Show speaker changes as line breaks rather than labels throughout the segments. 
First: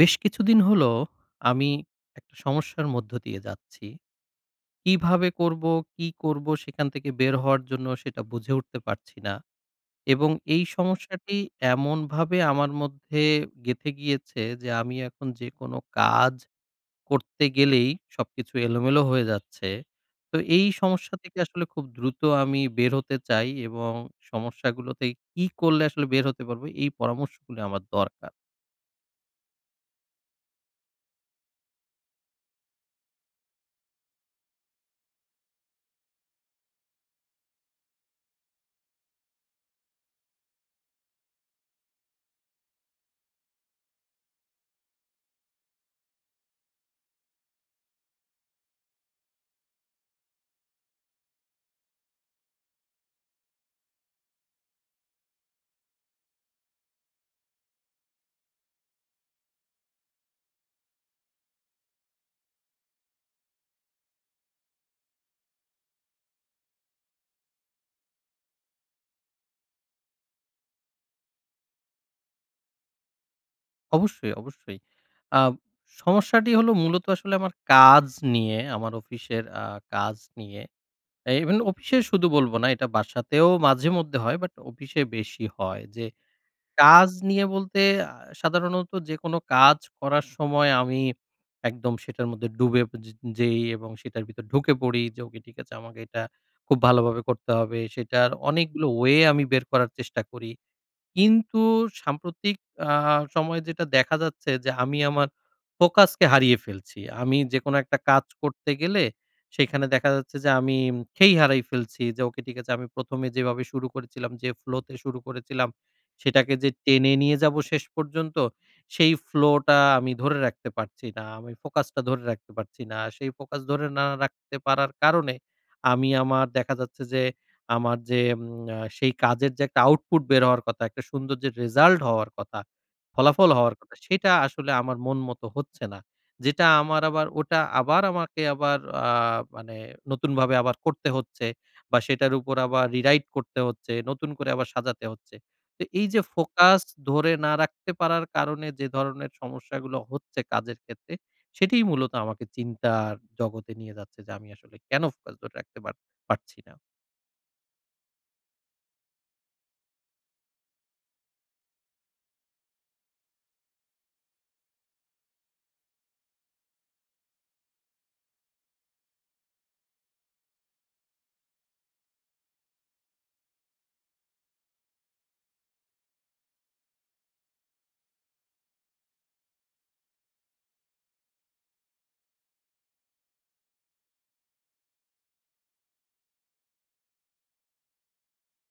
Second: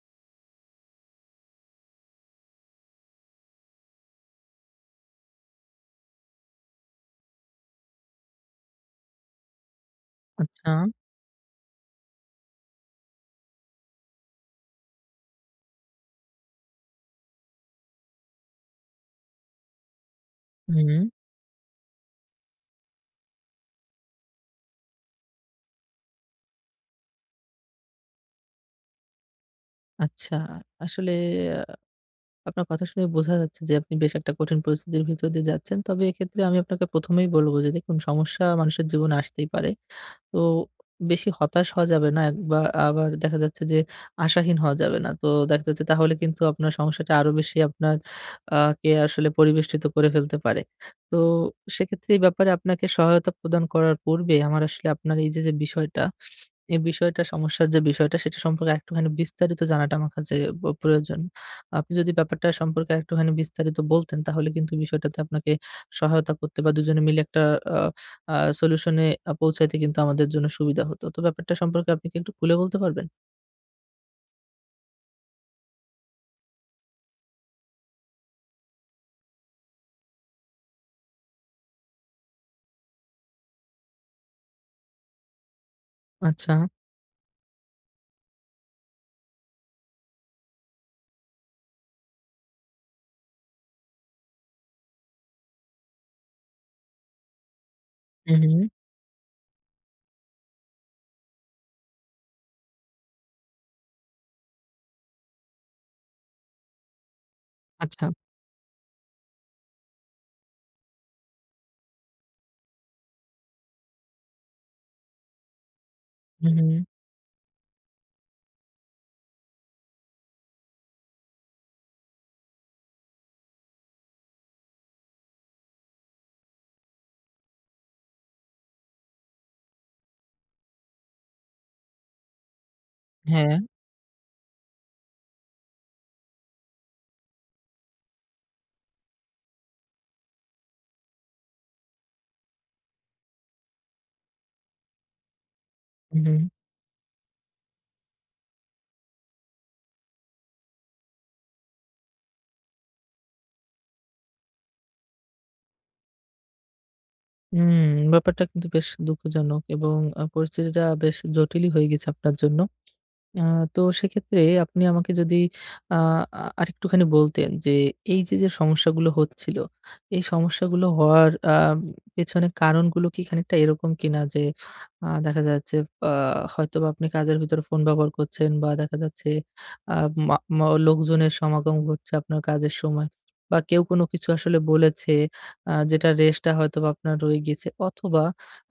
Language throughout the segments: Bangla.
বেশ কিছুদিন হলো আমি একটা সমস্যার মধ্য দিয়ে যাচ্ছি। কিভাবে করব, কি করব সেখান থেকে বের হওয়ার জন্য সেটা বুঝে উঠতে পারছি না। এবং এই
আচ্ছা,
সমস্যাটি এমনভাবে আমার মধ্যে গেঁথে গিয়েছে যে আমি এখন যেকোনো কাজ করতে গেলেই সবকিছু এলোমেলো হয়ে যাচ্ছে। তো এই
হুম,
সমস্যা থেকে আসলে খুব দ্রুত আমি বের হতে চাই, এবং সমস্যাগুলো থেকে কি করলে আসলে বের হতে পারবো এই পরামর্শগুলো আমার দরকার।
আচ্ছা। আসলে আ আপনার কথা শুনে বোঝা যাচ্ছে যে আপনি বেশ একটা কঠিন পরিস্থিতির ভিতর দিয়ে যাচ্ছেন। তবে এক্ষেত্রে আমি আপনাকে ১ম এই বলব যে দেখুন সমস্যা মানুষের জীবনে আসতেই পারে। তো বেশি হতাশ হওয়া যাবে না বা আবার দেখা যাচ্ছে যে আশাহীন হওয়া যাবে না। তো দেখা যাচ্ছে তাহলে কিন্তু আপনার সমস্যাটা আরো বেশি আপনার কে আসলে পরিবেষ্টিত করে ফেলতে পারে। তো সেক্ষেত্রে এই ব্যাপারে আপনাকে সহায়তা প্রদান করার পূর্বে আমার আসলে আপনার এই যে বিষয়টা, এই বিষয়টা সমস্যার যে বিষয়টা সেটা সম্পর্কে একটুখানি বিস্তারিত জানাটা আমার কাছে প্রয়োজন। আপনি যদি ব্যাপারটা সম্পর্কে একটুখানি বিস্তারিত বলতেন, তাহলে কিন্তু বিষয়টাতে আপনাকে সহায়তা করতে বা দুজনে মিলে একটা আ আ সলিউশন এ পৌঁছাইতে কিন্তু আমাদের জন্য সুবিধা হতো। তো ব্যাপারটা সম্পর্কে আপনি কি একটু খুলে বলতে পারবেন?
অবশ্যই, অবশ্যই। আ সমস্যাটি হলো মূলত আসলে আমার কাজ নিয়ে, আমার অফিসের কাজ নিয়ে। এ ইভেন অফিসে শুধু বলব না, এটা বাসাতেও মাঝেমধ্যে হয়, বাট অফিসে বেশি হয়। যে
আচ্ছা।
কাজ নিয়ে বলতে আ সাধারণত যেকোনো কাজ করার সময় আমি একদম সেটার মধ্যে ডুবে যে যেই এবং সেটার ভিতর ঢুকে পড়ি যে, "ওকে ঠিক আছে, আমাকে এটা খুব ভালোভাবে করতে হবে।" সেটার
হু, হু।
অনেকগুলো ওয়ে আমি বের করার চেষ্টা করি। কিন্তু সাম্প্রতিক আ সময়ে যেটা দেখা যাচ্ছে যে আমি আমার ফোকাসকে হারিয়ে ফেলছি। আমি যেকোনো একটা
আচ্ছা।
কাজ করতে গেলে সেখানে দেখা যাচ্ছে যে আমি খেই হারাই ফেলছি যে, ওকে ঠিক আছে, আমি ১ম এ যেভাবে শুরু করেছিলাম, যে ফ্লো তে শুরু করেছিলাম
হু,
সেটাকে
হু।
যে টেনে নিয়ে যাবো শেষ পর্যন্ত, সেই ফ্লো টা আমি ধরে রাখতে পারছি না। আমি ফোকাসটা ধরে রাখতে পারছি না। সেই ফোকাস ধরে না রাখতে পারার কারণে আমি আমার দেখা যাচ্ছে যে আমার যে সেই কাজের যে একটা আউটপুট বের হওয়ার কথা, একটা সুন্দর যে রেজাল্ট হওয়ার কথা, ফলাফল
হ্যাঁ।
হওয়ার কথা, সেটা আসলে আমার মন মতো হচ্ছে না। যেটা আমার আবার ওটা আবার আমাকে আবার আ মানে নতুনভাবে আবার করতে হচ্ছে, বা সেটার উপর আবার rewrite করতে হচ্ছে, নতুন করে আবার সাজাতে হচ্ছে। তো এই
হু,
যে
হু।
ফোকাস ধরে না রাখতে পারার কারণে যে ধরনের সমস্যাগুলো হচ্ছে কাজের ক্ষেত্রে, সেটিই মূলত আমাকে চিন্তার জগতে নিয়ে যাচ্ছে যে আমি আসলে কেন ফোকাস ধরে রাখতে পারছি না।
হুম, ব্যাপারটা কিন্তু বেশ দুঃখজনক এবং পরিস্থিতিটা বেশ জটিলই হয়ে গেছে আপনার জন্য। আ তো সেক্ষেত্রে আপনি আমাকে যদি আ আ আরেকটুখানি বলতেন যে এই যে সমস্যাগুলো হচ্ছিল, এই সমস্যাগুলো হওয়ার পেছনে কারণগুলো কি খানিকটা এরকম কিনা যে দেখা যাচ্ছে আ হয়তোবা আপনি কাজের ভিতরে ফোন ব্যবহার করছেন বা দেখা যাচ্ছে আ মা মা লোকজনের সমাগম ঘটছে আপনার কাজের সময় বা কেউ কোনো কিছু আসলে বলেছে যেটার রেশটা হয়তোবা আপনার রয়ে গেছে অথবা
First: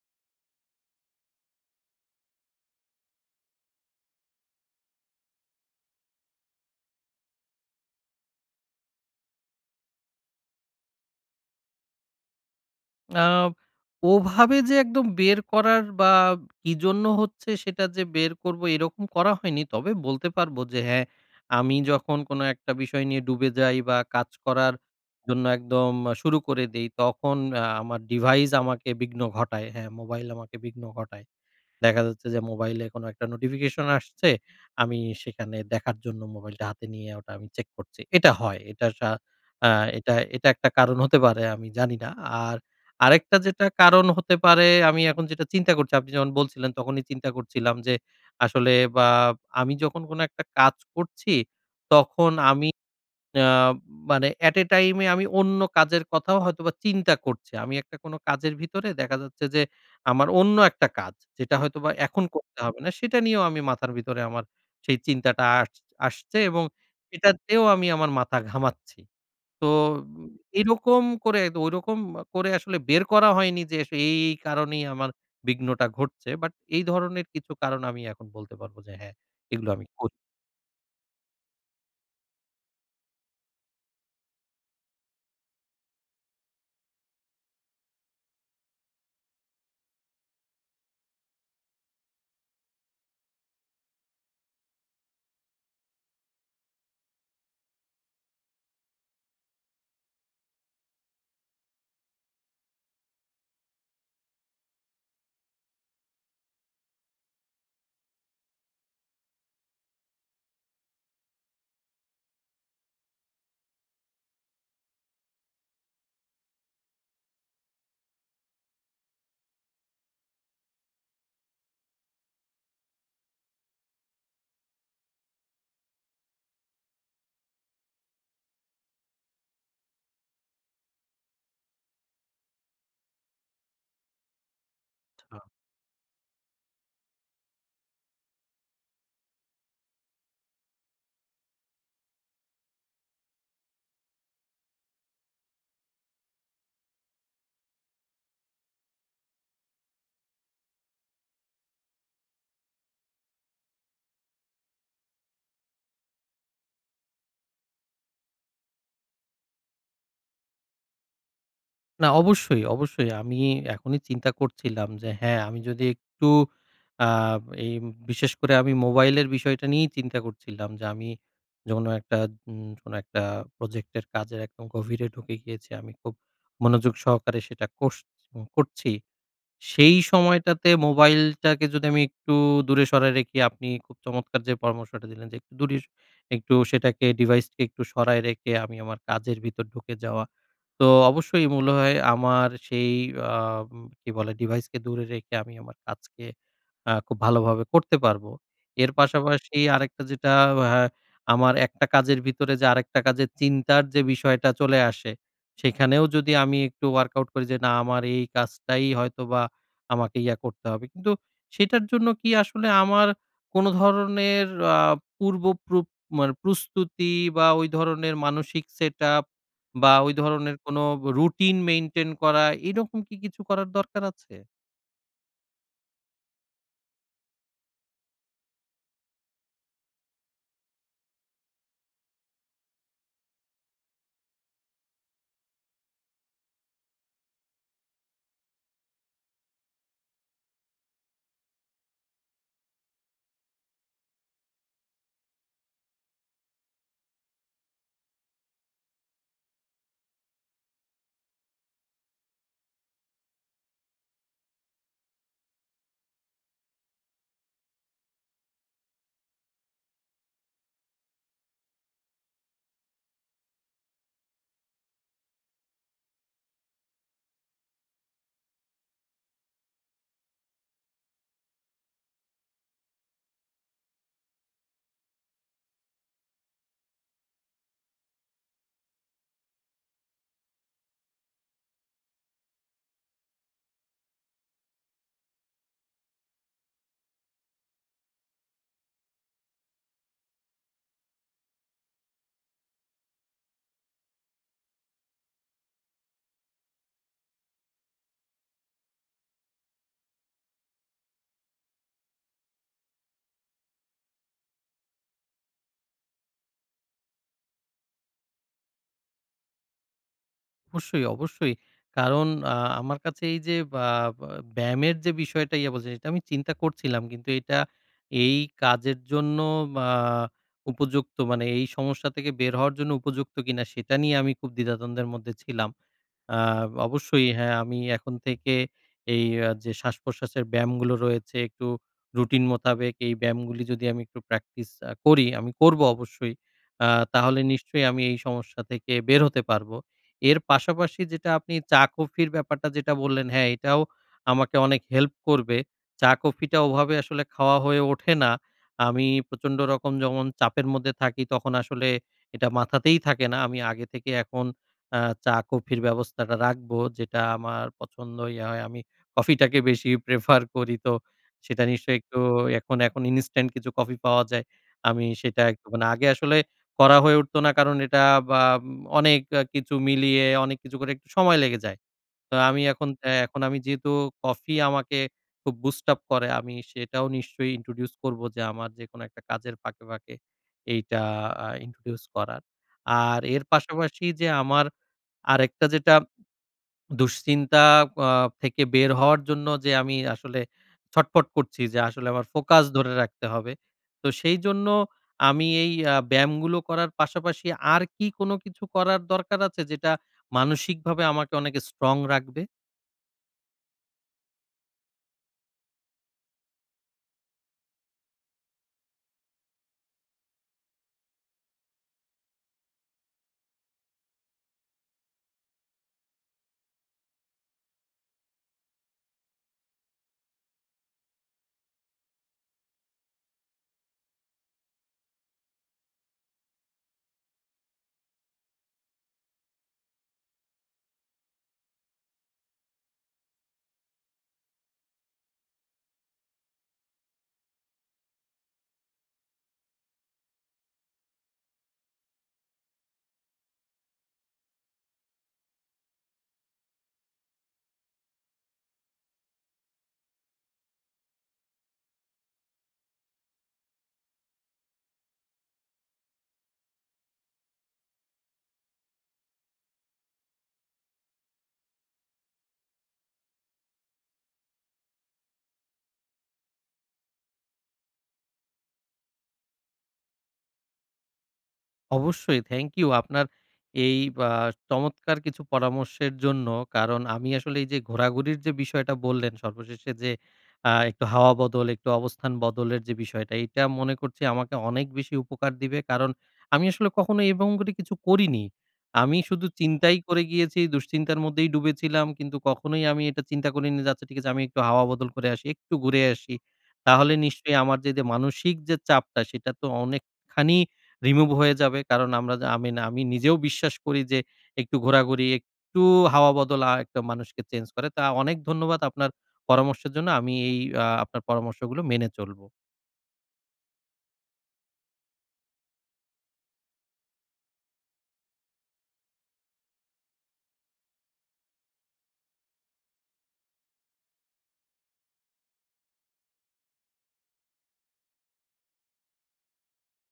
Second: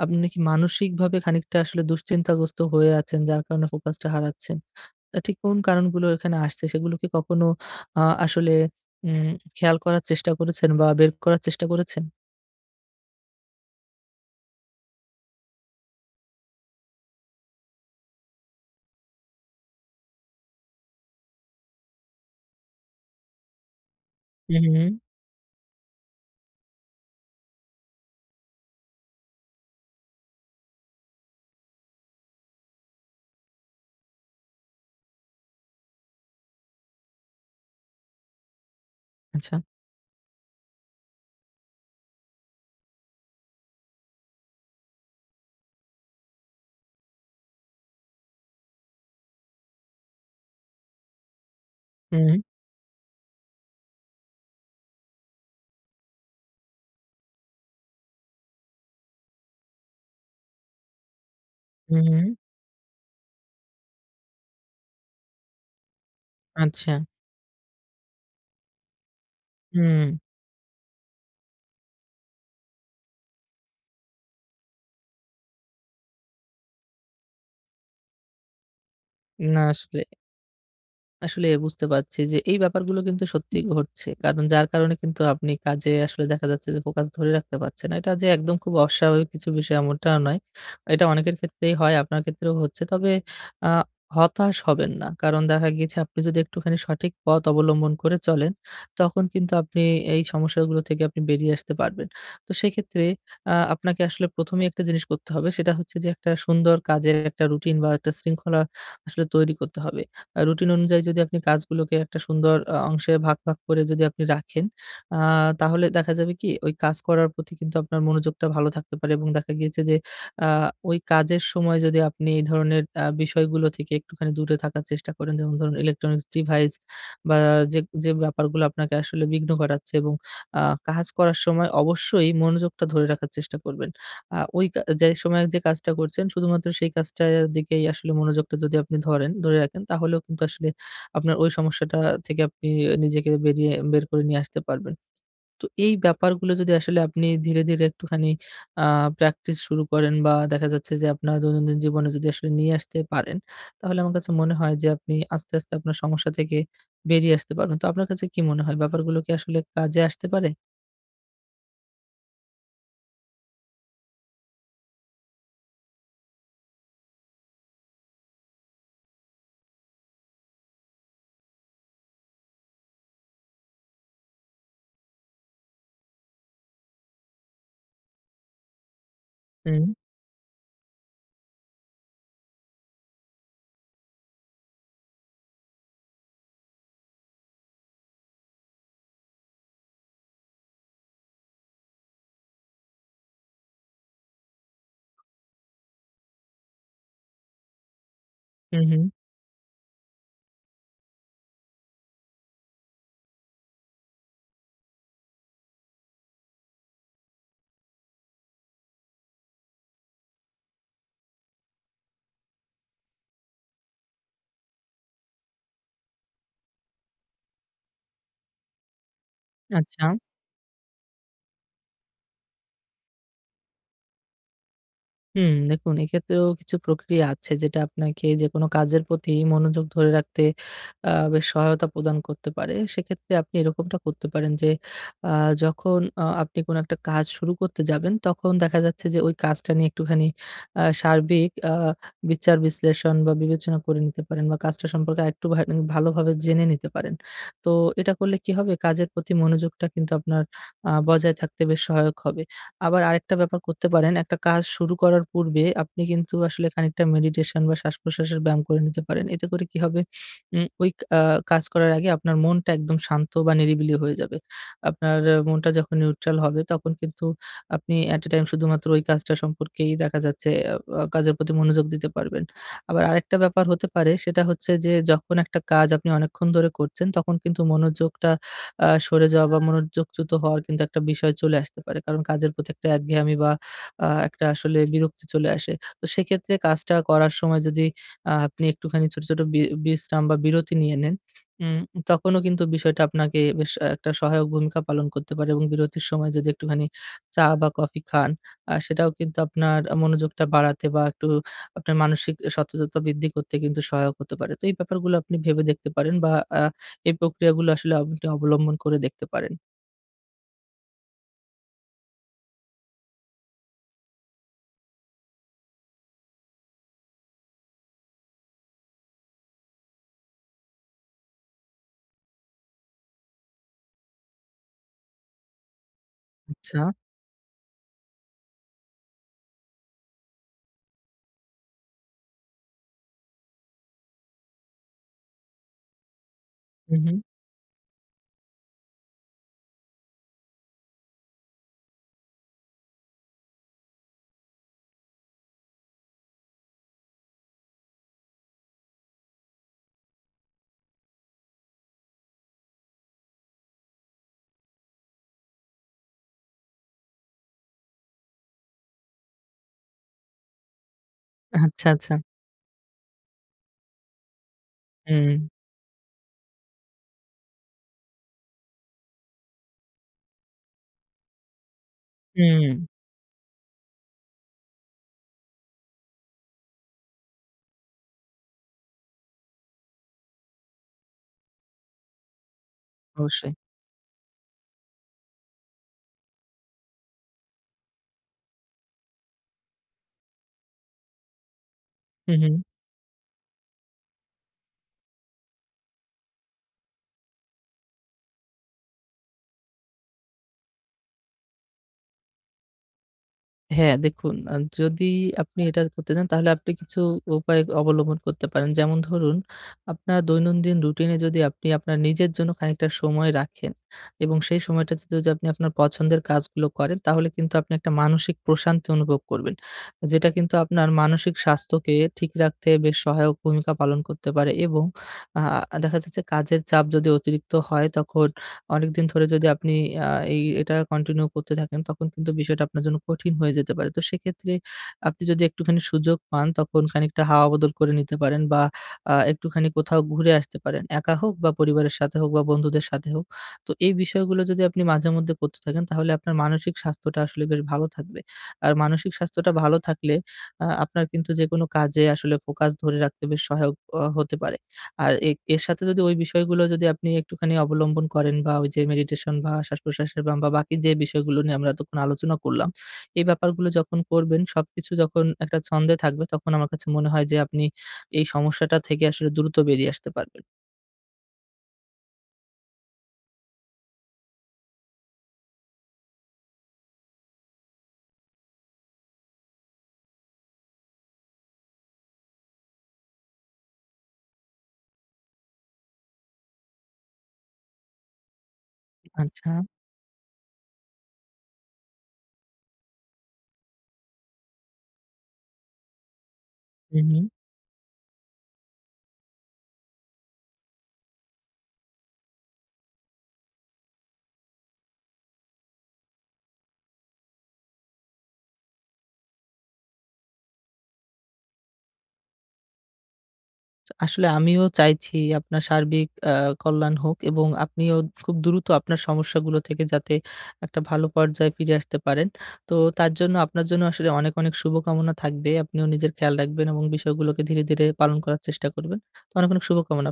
আপনি কি মানসিকভাবে খানিকটা আসলে দুশ্চিন্তাগ্রস্ত হয়ে আছেন, যার কারণে ফোকাসটা হারাচ্ছেন? ঠিক কোন কারণগুলো এখানে আসছে, সেগুলো কি কখনো আসলে উম খেয়াল করার চেষ্টা করেছেন বা বের করার চেষ্টা করেছেন?
আ ওভাবে যে একদম বের করার বা কি জন্য হচ্ছে সেটা যে বের করব এরকম করা হয়নি। তবে বলতে পারব যে হ্যাঁ, আমি যখন কোনো একটা বিষয় নিয়ে ডুবে যাই বা কাজ
হুম,
করার
হুম।
জন্য একদম শুরু করে দেই তখন আমার ডিভাইস আমাকে বিঘ্ন ঘটায়। হ্যাঁ, মোবাইল আমাকে বিঘ্ন ঘটায়। দেখা যাচ্ছে যে মোবাইলে কোনো একটা নোটিফিকেশন আসছে, আমি সেখানে দেখার জন্য মোবাইলটা হাতে নিয়ে ওটা আমি চেক করছি। এটা হয়। এটা সা
আচ্ছা।
আ এটা এটা একটা কারণ হতে পারে, আমি জানি না। আর আরেকটা যেটা কারণ হতে পারে, আমি এখন যেটা চিন্তা করছি, আপনি যখন বলছিলেন তখনই চিন্তা করছিলাম যে আসলে আমি যখন কোনো একটা কাজ করছি
হুম,
তখন আমি আ মানে এট a টাইম এ টাইমে আমি অন্য কাজের কথাও হয়তোবা চিন্তা করছি। আমি একটা কোনো কাজের ভিতরে দেখা যাচ্ছে যে আমার অন্য একটা কাজ যেটা হয়তোবা
হুম,
এখন
হুম।
করতে হবে না, সেটা নিয়েও আমি মাথার ভিতরে আমার সেই চিন্তাটা আসছে, এবং
আচ্ছা।
সেটাতেও আমি আমার মাথা ঘামাচ্ছি। তো
হুম।
উম, এরকম করে ঐরকম করে আসলে বের করা হয়নি যে আসলে এই কারণেই আমার বিঘ্নটা ঘটছে। বাট এই ধরনের কিছু কারণ আমি এখন বলতে পারব যে হ্যাঁ, এগুলো আমি
আসলে
করছি।
আসলে বুঝতে পারছি যে এই ব্যাপারগুলো কিন্তু সত্যিই ঘটছে। কারণ যার কারণে কিন্তু আপনি কাজে আসলে দেখা যাচ্ছে যে ফোকাস ধরে রাখতে পারছেন না। এটা যে একদম খুব অস্বাভাবিক কিছু বিষয় এমনটাও নয়। এটা অনেকের ক্ষেত্রেই হয়, আপনার ক্ষেত্রেও হচ্ছে। তবে আ হতাশ হবেন না। কারণ দেখা গিয়েছে আপনি যদি একটুখানি সঠিক পথ অবলম্বন করে চলেন, তখন কিন্তু আপনি এই সমস্যাগুলো থেকে আপনি বেরিয়ে আসতে পারবেন। তো সেক্ষেত্রে আপনাকে আসলে ১ম এই একটা জিনিস করতে হবে। সেটা হচ্ছে যে একটা সুন্দর কাজের একটা রুটিন বা একটা শৃঙ্খলা আসলে তৈরি করতে হবে। রুটিন অনুযায়ী যদি আপনি কাজগুলোকে একটা সুন্দর অংশে ভাগ, ভাগ করে যদি আপনি রাখেন, আ তাহলে দেখা যাবে কি ওই কাজ করার প্রতি কিন্তু আপনার মনোযোগটা ভালো থাকতে পারে এবং দেখা গিয়েছে যে আ ওই কাজের সময় যদি আপনি এই ধরনের বিষয়গুলো থেকে একটুখানি দূরে থাকার চেষ্টা করেন, যেমন ধরুন ইলেকট্রনিক্স ডিভাইস বা যে, যে ব্যাপারগুলো আপনাকে আসলে বিঘ্ন ঘটাচ্ছে এবং আ কাজ করার সময় অবশ্যই মনোযোগটা ধরে রাখার চেষ্টা করবেন। আ ওই কা যে সময়ে যে কাজটা করছেন শুধুমাত্র সেই কাজটার দিকেই আসলে মনোযোগটা যদি আপনি ধরেন, ধরে রাখেন তাহলেও কিন্তু আসলে আপনার ওই সমস্যাটা থেকে আপনি নিজেকে বেরিয়ে বের করে নিয়ে আসতে পারবেন। তো এই ব্যাপারগুলো যদি আসলে আপনি ধীরে, ধীরে একটুখানি আ প্র্যাকটিস শুরু করেন বা দেখা যাচ্ছে যে আপনার দৈনন্দিন জীবনে যদি আসলে নিয়ে আসতে পারেন, তাহলে আমার কাছে মনে হয় যে আপনি আস্তে, আস্তে আপনার সমস্যা থেকে বেরিয়ে আসতে পারবেন। তো আপনার কাছে কি মনে হয় ব্যাপারগুলো কি আসলে কাজে আসতে পারে?
না, অবশ্যই, অবশ্যই। আমি এখনই চিন্তা করছিলাম যে হ্যাঁ, আমি যদি একটু আ এই বিশেষ করে আমি মোবাইলের বিষয়টা নিয়েই চিন্তা করছিলাম যে আমি যখন একটা কোনো একটা প্রজেক্টের কাজের একদম গভীরে ঢুকে গিয়েছি। আমি খুব মনোযোগ সহকারে সেটা করছি।
হুম,
সেই সময়টাতে মোবাইলটাকে যদি আমি একটু দূরে সরায় রেখে, আপনি খুব চমৎকার যে পরামর্শটা দিলেন যে একটু একটু সেটাকে ডিভাইসকে একটু সরায় রেখে আমি আমার কাজের ভিতর ঢুকে যাওয়া। তো অবশ্যই মূল হয় আমার সেই আ কি বলে ডিভাইসকে দূরে রেখে আমি আমার কাজকে খুব ভালোভাবে করতে পারবো।
হুম,
এর
হুম।
পাশাপাশি আরেকটা যেটা, হ্যাঁ, আমার একটা কাজের ভিতরে যে আরেকটা কাজের চিন্তার যে বিষয়টা চলে আসে, সেখানেও যদি আমি একটু ওয়ার্কআউট করি যে না, আমার এই কাজটাই হয়তোবা আমাকে ইয়া করতে হবে। কিন্তু সেটার জন্য কি আসলে আমার কোন ধরনের আ পূর্ব প্রু মানে প্রস্তুতি বা ওই ধরনের মানসিক সেটআপ বা
আচ্ছা।
ওই ধরনের কোনো রুটিন মেইনটেইন করা, এরকম কি কিছু করার দরকার আছে?
হুম, দেখুন এক্ষেত্রেও কিছু প্রক্রিয়া আছে যেটা আপনাকে যেকোনো কাজের প্রতি মনোযোগ ধরে রাখতে বেশ সহায়তা প্রদান করতে পারে। সেক্ষেত্রে আপনি এরকমটা করতে পারেন যে আ যখন আপনি কোনো একটা কাজ শুরু করতে যাবেন তখন দেখা যাচ্ছে যে ওই কাজটা নিয়ে একটুখানি সার্বিক বিচার বিশ্লেষণ বা বিবেচনা করে নিতে পারেন বা কাজটা সম্পর্কে আরেকটু মানে ভালোভাবে জেনে নিতে পারেন। তো এটা করলে কি হবে কাজের প্রতি মনোযোগটা কিন্তু আপনার বজায় থাকতে বেশ সহায়ক হবে। আবার আরেকটা ব্যাপার করতে পারেন, একটা কাজ শুরু করার পূর্বে আপনি কিন্তু আসলে খানিকটা মেডিটেশন বা শ্বাস-প্রশ্বাসের ব্যায়াম করে নিতে পারেন। এতে করে কি হবে? ওই আ কাজ করার আগে আপনার মনটা একদম শান্ত বা নিরিবিলি হয়ে যাবে। আপনার মনটা যখন নিউট্রাল হবে তখন কিন্তু আপনি এ টাইম শুধুমাত্র ওই কাজটা সম্পর্কেই দেখা যাচ্ছে কাজের প্রতি মনোযোগ দিতে পারবেন। আবার আরেকটা ব্যাপার হতে পারে সেটা হচ্ছে যে, যখন একটা কাজ আপনি অনেকক্ষণ ধরে করছেন তখন কিন্তু মনোযোগটা সরে যাওয়া বা মনোযোগচ্যুত হওয়ার কিন্তু একটা বিষয় চলে আসতে পারে। কারণ কাজের প্রতি একটা একঘেয়ামি বা একটা আসলে বিরক্তি চলে আসে। তো সেক্ষেত্রে কাজটা করার সময় যদি আপনি একটুখানি ছোট, ছোট বিশ্রাম বা বিরতি নিয়ে নেন, উম তখনও কিন্তু বিষয়টা আপনাকে বেশ একটা সহায়ক ভূমিকা পালন করতে পারে এবং বিরতির সময় যদি একটুখানি চা বা কফি খান, সেটাও কিন্তু আপনার মনোযোগটা বাড়াতে বা একটু আপনার মানসিক সচেতনতা বৃদ্ধি করতে কিন্তু সহায়ক হতে পারে। তো এই ব্যাপারগুলো আপনি ভেবে দেখতে পারেন বা আ এই প্রক্রিয়াগুলো আসলে আপনি অবলম্বন করে দেখতে পারেন।
অবশ্যই, অবশ্যই। কারণ আ আমার কাছে এই যে বা বা ব্যায়ামের যে বিষয়টা ইয়া বলছেন, এটা আমি চিন্তা করছিলাম। কিন্তু এটা এই কাজের জন্য আ উপযুক্ত, মানে এই সমস্যা থেকে বের হওয়ার জন্য উপযুক্ত কিনা সেটা নিয়ে আমি খুব দ্বিধাদ্বন্দ্বের মধ্যে ছিলাম। আ
আচ্ছা।
অবশ্যই, হ্যাঁ, আমি এখন থেকে এই আ যে শ্বাস-প্রশ্বাসের ব্যায়ামগুলো রয়েছে, একটু রুটিন মোতাবেক এই ব্যায়ামগুলি যদি আমি একটু প্র্যাকটিস করি, আমি করব অবশ্যই। আ
হু, হু।
তাহলে নিশ্চয়ই আমি এই সমস্যা থেকে বের হতে পারবো। এর পাশাপাশি যেটা আপনি চা-কফির ব্যাপারটা যেটা বললেন, হ্যাঁ, এটাও আমাকে অনেক হেল্প করবে। চা-কফিটা ওভাবে আসলে খাওয়া হয়ে ওঠে না। আমি প্রচন্ড রকম যখন চাপের মধ্যে থাকি তখন আসলে এটা মাথাতেই থাকে না। আমি আগে থেকে এখন আ চা কফির ব্যবস্থাটা রাখবো যেটা আমার পছন্দ ইয়া হয়। আমি কফিটাকে বেশি প্রেফার করি। তো সেটা
আচ্ছা,
নিশ্চয়ই
আচ্ছা।
একটু এখন ইনস্ট্যান্ট কিছু কফি পাওয়া যায়। আমি
হুম,
সেটা একটু মানে আগে আসলে করা হয়ে উঠতো না, কারণ এটা অনেক কিছু মিলিয়ে অনেক কিছু করে একটু সময় লেগে যায়। তো আমি
হুম।
এখন, আমি যেহেতু কফি আমাকে খুব বুস্ট আপ করে, আমি সেটাও নিশ্চয়ই ইন্ট্রোডিউস করবো যে আমার যেকোনো একটা কাজের ফাঁকে, ফাঁকে এইটা ইন্ট্রোডিউস করার। আর এর
অবশ্যই।
পাশাপাশি যে আমার আরেকটা যেটা, দুশ্চিন্তা আ থেকে বের হওয়ার জন্য যে আমি আসলে ছটফট করছি যে আসলে আমার
হু, হু।
ফোকাস ধরে রাখতে হবে। তো সেইজন্য আমি এই আ ব্যায়ামগুলো করার পাশাপাশি আর কি কোনো কিছু করার দরকার আছে যেটা মানসিকভাবে আমাকে অনেক স্ট্রং রাখবে?
হ্যাঁ, দেখুন যদি আপনি এটা করতে চান তাহলে আপনি কিছু উপায় অবলম্বন করতে পারেন। যেমন ধরুন, আপনার দৈনন্দিন রুটিনে যদি আপনি আপনার নিজের জন্য খানিকটা সময় রাখেন এবং সেই সময়টাতে যদি আপনি আপনার পছন্দের কাজগুলো করেন তাহলে কিন্তু আপনি একটা মানসিক প্রশান্তি অনুভব করবেন। যেটা কিন্তু আপনার মানসিক স্বাস্থ্যকে ঠিক রাখতে বেশ সহায়ক ভূমিকা পালন করতে পারে এবং আ দেখা যাচ্ছে কাজের চাপ যদি অতিরিক্ত হয় তখন অনেকদিন ধরে যদি আপনি আ এই এটা কন্টিনিউ করতে থাকেন, তখন কিন্তু বিষয়টা আপনার জন্য কঠিন হয়ে যেতে পারে। তো সেক্ষেত্রে আপনি যদি একটুখানি সুযোগ পান, তখন খানিকটা হাওয়া বদল করে নিতে পারেন বা একটুখানি কোথাও ঘুরে আসতে পারেন। একা হোক বা পরিবারের সাথে হোক বা বন্ধুদের সাথে হোক। তো এই বিষয়গুলো যদি আপনি মাঝেমধ্যে করতে থাকেন, তাহলে আপনার মানসিক স্বাস্থ্যটা আসলে বেশ ভালো থাকবে। আর মানসিক স্বাস্থ্যটা ভালো থাকলে আপনার কিন্তু যেকোনো কাজে আসলে ফোকাস ধরে রাখতে বেশ সহায়ক হতে পারে। আর এর সাথে যদি ওই বিষয়গুলো যদি আপনি একটুখানি অবলম্বন করেন বা ওই যে মেডিটেশন বা শ্বাস-প্রশ্বাসের ব্যায়াম বা বাকি যে বিষয়গুলো নিয়ে আমরা এতক্ষণ আলোচনা করলাম, এই ব্যাপারগুলো যখন করবেন সবকিছু যখন একটা ছন্দে থাকবে তখন আমার কাছে মনে হয় যে আপনি এই সমস্যাটা থেকে আসলে দ্রুত বেরিয়ে আসতে পারবেন।
অবশ্যই। থ্যাংক ইউ আপনার এই বা চমৎকার কিছু পরামর্শের জন্য। কারণ আমি আসলে এই যে ঘোরাঘুরির যে বিষয়টা বললেন সর্বশেষে, যে একটু হাওয়া বদল, একটু অবস্থান বদলের যে বিষয়টা, এইটা মনে করছি আমাকে অনেক বেশি উপকার দিবে। কারণ আমি আসলে কখনো এবং করে কিছু করিনি। আমি শুধু
আচ্ছা।
চিন্তাই করে গিয়েছি, দুশ্চিন্তার মধ্যেই ডুবেছিলাম। কিন্তু কখনোই আমি এটা চিন্তা করিনি যে আচ্ছা, ঠিক আছে, আমি একটু হাওয়া বদল করে আসি, একটু ঘুরে আসি।
হু,
তাহলে
হু।
নিশ্চয়ই আমার যে মানসিক যে চাপটা সেটা তো অনেকখানি রিমুভ হয়ে যাবে। কারণ আমরা যা আমি না আমি নিজেও বিশ্বাস করি যে একটু ঘোরাঘুরি, একটু হাওয়া বদল একটা মানুষকে চেঞ্জ করে। তা অনেক ধন্যবাদ আপনার পরামর্শের জন্য। আমি এই আ আপনার পরামর্শগুলো মেনে চলব।
আসলে আমিও চাইছি আপনার সার্বিক কল্যাণ হোক এবং আপনিও খুব দ্রুত আপনার সমস্যাগুলো থেকে যাতে একটা ভালো পর্যায়ে ফিরে আসতে পারেন। তো তার জন্য আপনার জন্য আসলে অনেক, অনেক শুভকামনা থাকবে। আপনিও নিজের খেয়াল রাখবেন এবং বিষয়গুলোকে ধীরে, ধীরে পালন করার চেষ্টা করবেন। তো অনেক, অনেক শুভকামনা।